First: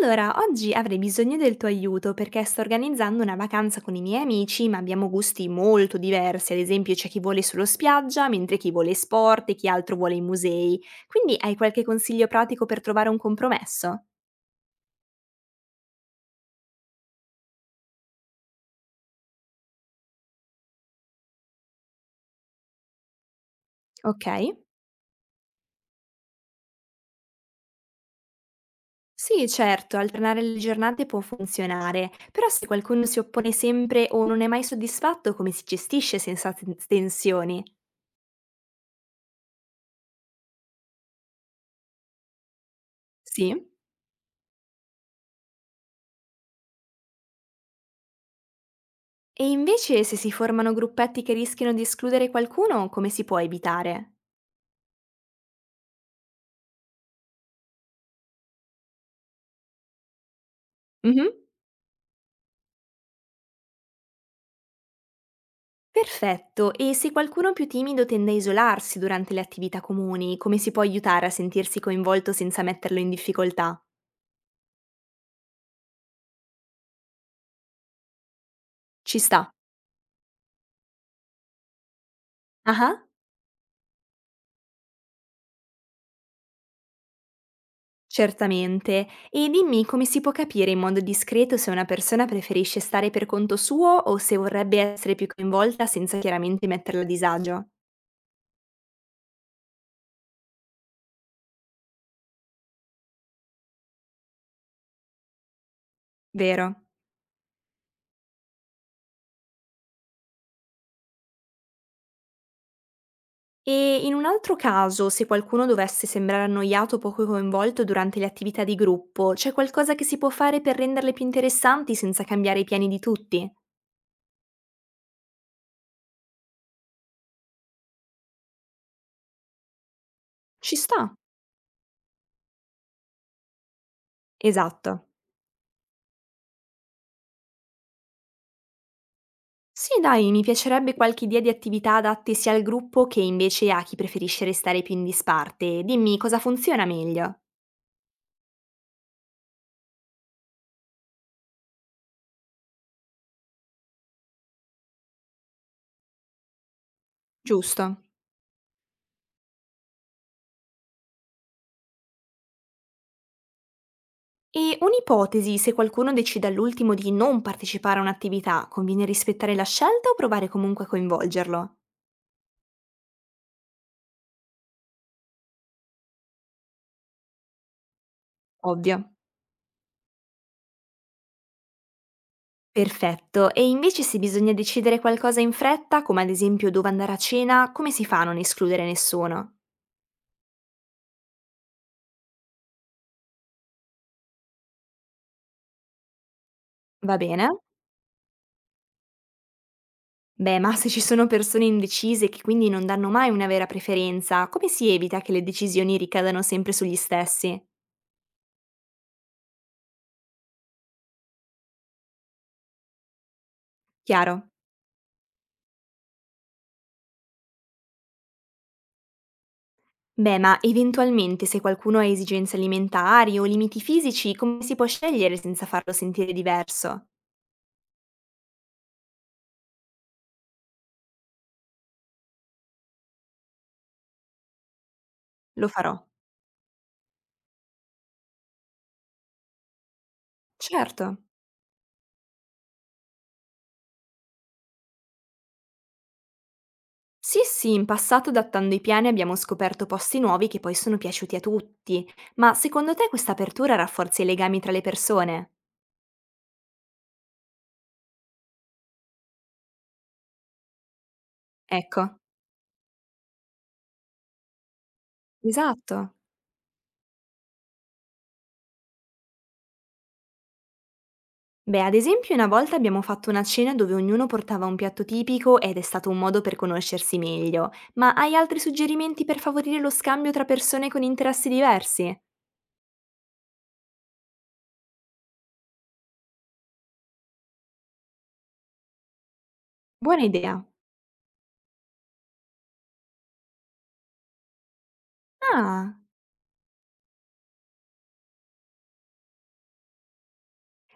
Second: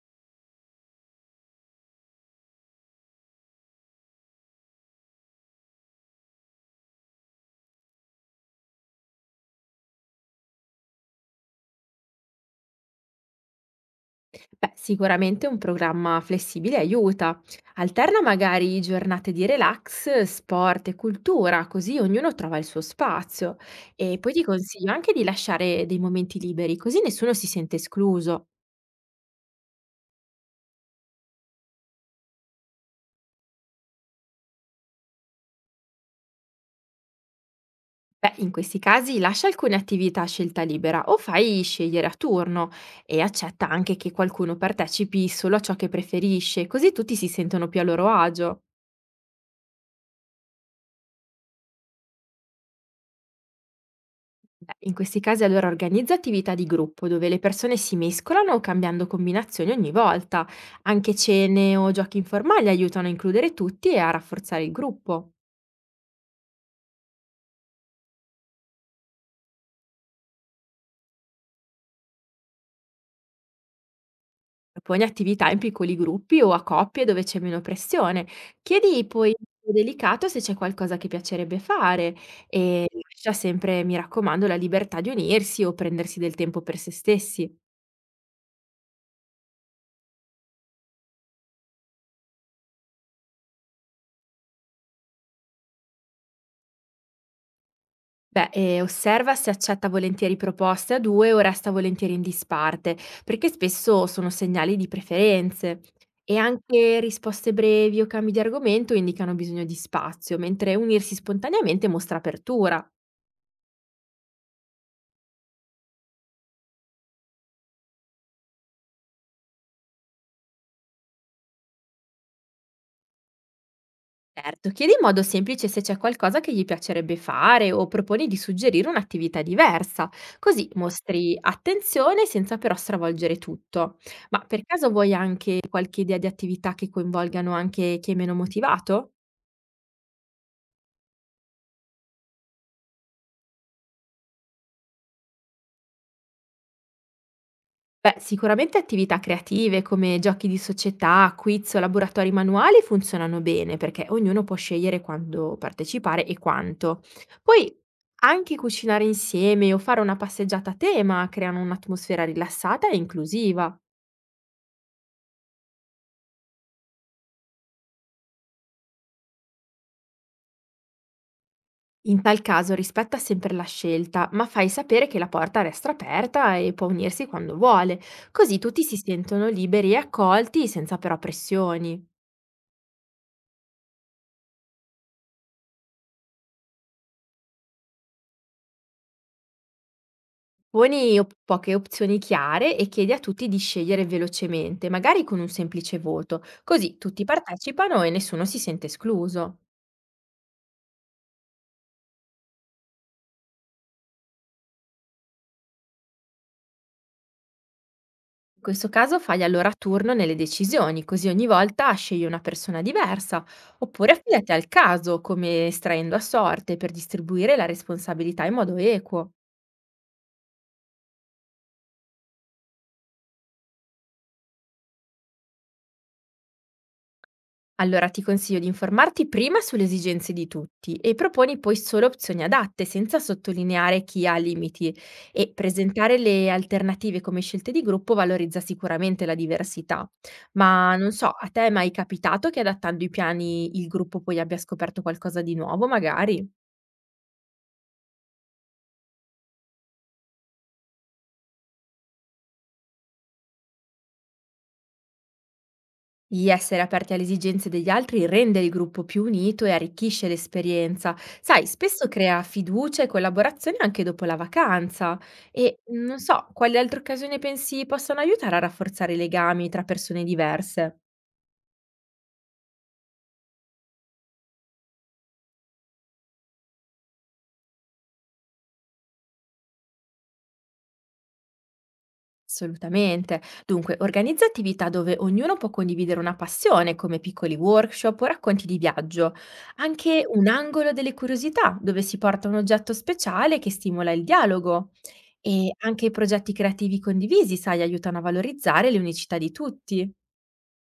Allora, oggi avrei bisogno del tuo aiuto perché sto organizzando una vacanza con i miei amici, ma abbiamo gusti molto diversi. Ad esempio, c'è chi vuole solo spiaggia, mentre chi vuole sport e chi altro vuole i musei. Quindi hai qualche consiglio pratico per trovare un compromesso? Beh, sicuramente un programma flessibile aiuta. Alterna magari giornate di relax, sport e cultura, così ognuno trova il suo spazio. E Ok? poi ti consiglio anche di lasciare dei momenti liberi, così nessuno si sente escluso. Sì, certo, alternare le giornate può funzionare, però se qualcuno si oppone sempre o non è mai soddisfatto, come si gestisce senza tensioni? Beh, in questi casi lascia alcune attività a scelta libera o fai scegliere a turno e accetta Sì. anche che qualcuno partecipi solo a ciò che preferisce, così tutti si sentono più a loro agio. E invece se si formano gruppetti che rischiano di escludere qualcuno, come si può evitare? Beh, in questi casi allora organizza attività di gruppo dove le persone si mescolano cambiando combinazioni ogni volta. Anche Mh-mh. cene o giochi informali aiutano a includere tutti e a rafforzare il gruppo. Perfetto, e se qualcuno più timido tende a isolarsi durante le attività comuni, come si può aiutare a sentirsi coinvolto senza metterlo in difficoltà? Proponi attività in piccoli gruppi o a coppie dove c'è meno pressione. Chiedi Ci poi in sta. modo delicato se c'è qualcosa che piacerebbe fare e Ah-ah, lascia sempre, mi raccomando, la libertà di unirsi o prendersi del tempo per se stessi. certamente. E dimmi, come si può capire in modo discreto se una persona preferisce stare per conto suo o se vorrebbe essere più coinvolta senza chiaramente metterla a disagio? Beh, osserva se accetta volentieri proposte a 2 o resta volentieri in disparte, perché spesso sono segnali di preferenze. E Vero. anche risposte brevi o cambi di argomento indicano bisogno di spazio, mentre unirsi spontaneamente mostra apertura. E in un altro caso, se qualcuno dovesse sembrare annoiato o poco coinvolto durante le attività di gruppo, c'è qualcosa che si può fare per renderle più interessanti senza cambiare i piani di tutti? Certo, chiedi in modo semplice se c'è qualcosa che gli piacerebbe fare o proponi di suggerire un'attività diversa, così Ci sta. mostri attenzione senza però stravolgere tutto. Ma per caso Esatto. vuoi anche qualche idea di attività che coinvolgano anche chi è meno motivato? Sì, dai, mi piacerebbe qualche idea di attività adatte sia al gruppo che invece a chi preferisce restare più in disparte. Dimmi cosa funziona meglio. Beh, sicuramente attività creative come giochi di società, quiz o laboratori manuali funzionano bene perché ognuno può scegliere quando partecipare e quanto. Poi Giusto. anche cucinare insieme o fare una passeggiata a tema creano un'atmosfera rilassata e inclusiva. E un'ipotesi, se qualcuno decide all'ultimo di non partecipare a un'attività, conviene rispettare la scelta o provare comunque a coinvolgerlo? In tal caso rispetta sempre la scelta, ma fai sapere che la porta resta aperta e può unirsi quando vuole, così tutti si Ovvio. sentono liberi e accolti senza però pressioni. Perfetto, e invece se bisogna decidere qualcosa in fretta, come ad esempio dove andare a cena, come si fa a non escludere nessuno? Poni op Poche opzioni chiare e chiedi a tutti di scegliere velocemente, magari con un semplice voto, così Va tutti bene? partecipano e nessuno si sente escluso. Beh, ma se ci sono persone indecise che quindi non danno mai una vera preferenza, come si evita che le decisioni ricadano sempre sugli stessi? In questo caso fai allora a turno nelle decisioni, così ogni volta scegli una persona diversa, oppure affidati Chiaro. al caso, come estraendo a sorte per distribuire la responsabilità in modo equo. Beh, ma eventualmente se qualcuno ha esigenze alimentari o limiti fisici, come si può scegliere senza farlo sentire diverso? Allora ti consiglio di informarti prima sulle esigenze di tutti e proponi poi solo opzioni adatte, senza sottolineare chi ha limiti e Lo farò. presentare le alternative come scelte di gruppo valorizza sicuramente la diversità. Ma Certo. non so, a te è mai capitato che adattando i piani il gruppo poi abbia scoperto qualcosa di nuovo, magari? Sì, sì, in passato adattando i piani abbiamo scoperto posti nuovi che poi sono piaciuti a tutti. Ma secondo te questa apertura rafforza i legami tra le persone? Gli essere aperti alle esigenze degli altri rende il gruppo più unito e arricchisce l'esperienza. Sai, Ecco, spesso crea fiducia e collaborazione anche dopo la vacanza. E esatto. non so, quali altre occasioni pensi possano aiutare a rafforzare i legami tra persone diverse? Beh, ad esempio, una volta abbiamo fatto una cena dove ognuno portava un piatto tipico ed è stato un modo per conoscersi meglio. Ma hai altri suggerimenti per favorire lo scambio tra persone con interessi diversi? Assolutamente. Dunque, organizza attività dove ognuno può condividere una passione, come piccoli workshop o racconti di viaggio. Anche Buona un idea. angolo delle curiosità, dove si porta un oggetto speciale che stimola il dialogo. E Ah, anche i progetti creativi condivisi, sai, aiutano a valorizzare le unicità di tutti.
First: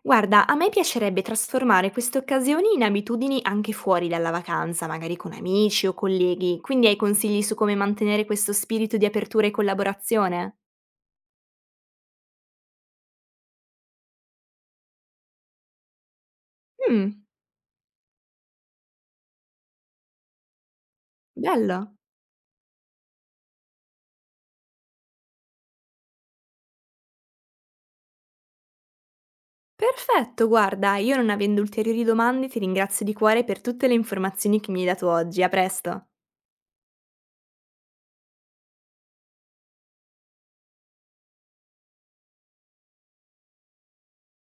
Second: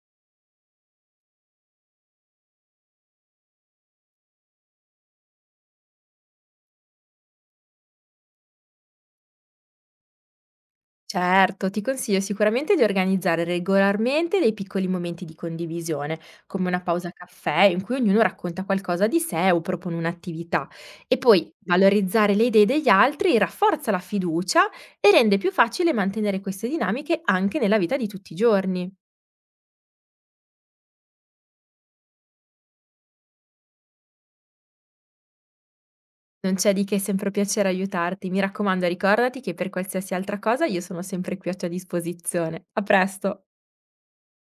guarda, a me piacerebbe trasformare queste occasioni in abitudini anche fuori dalla vacanza, magari con amici o colleghi. Quindi hai consigli su come mantenere questo spirito di apertura e collaborazione? Certo, ti consiglio sicuramente di organizzare regolarmente dei piccoli momenti di condivisione, come una pausa Mmm, caffè in cui ognuno racconta qualcosa di sé o propone un'attività. E poi bello. valorizzare le idee degli altri rafforza la fiducia e rende più facile mantenere queste dinamiche anche nella vita di tutti i giorni. Perfetto, guarda, io non avendo ulteriori domande ti ringrazio di cuore per tutte le informazioni che mi hai dato oggi. A presto. Non c'è di che, è sempre un piacere aiutarti. Mi raccomando, ricordati che per qualsiasi altra cosa io sono sempre qui a tua disposizione. A presto!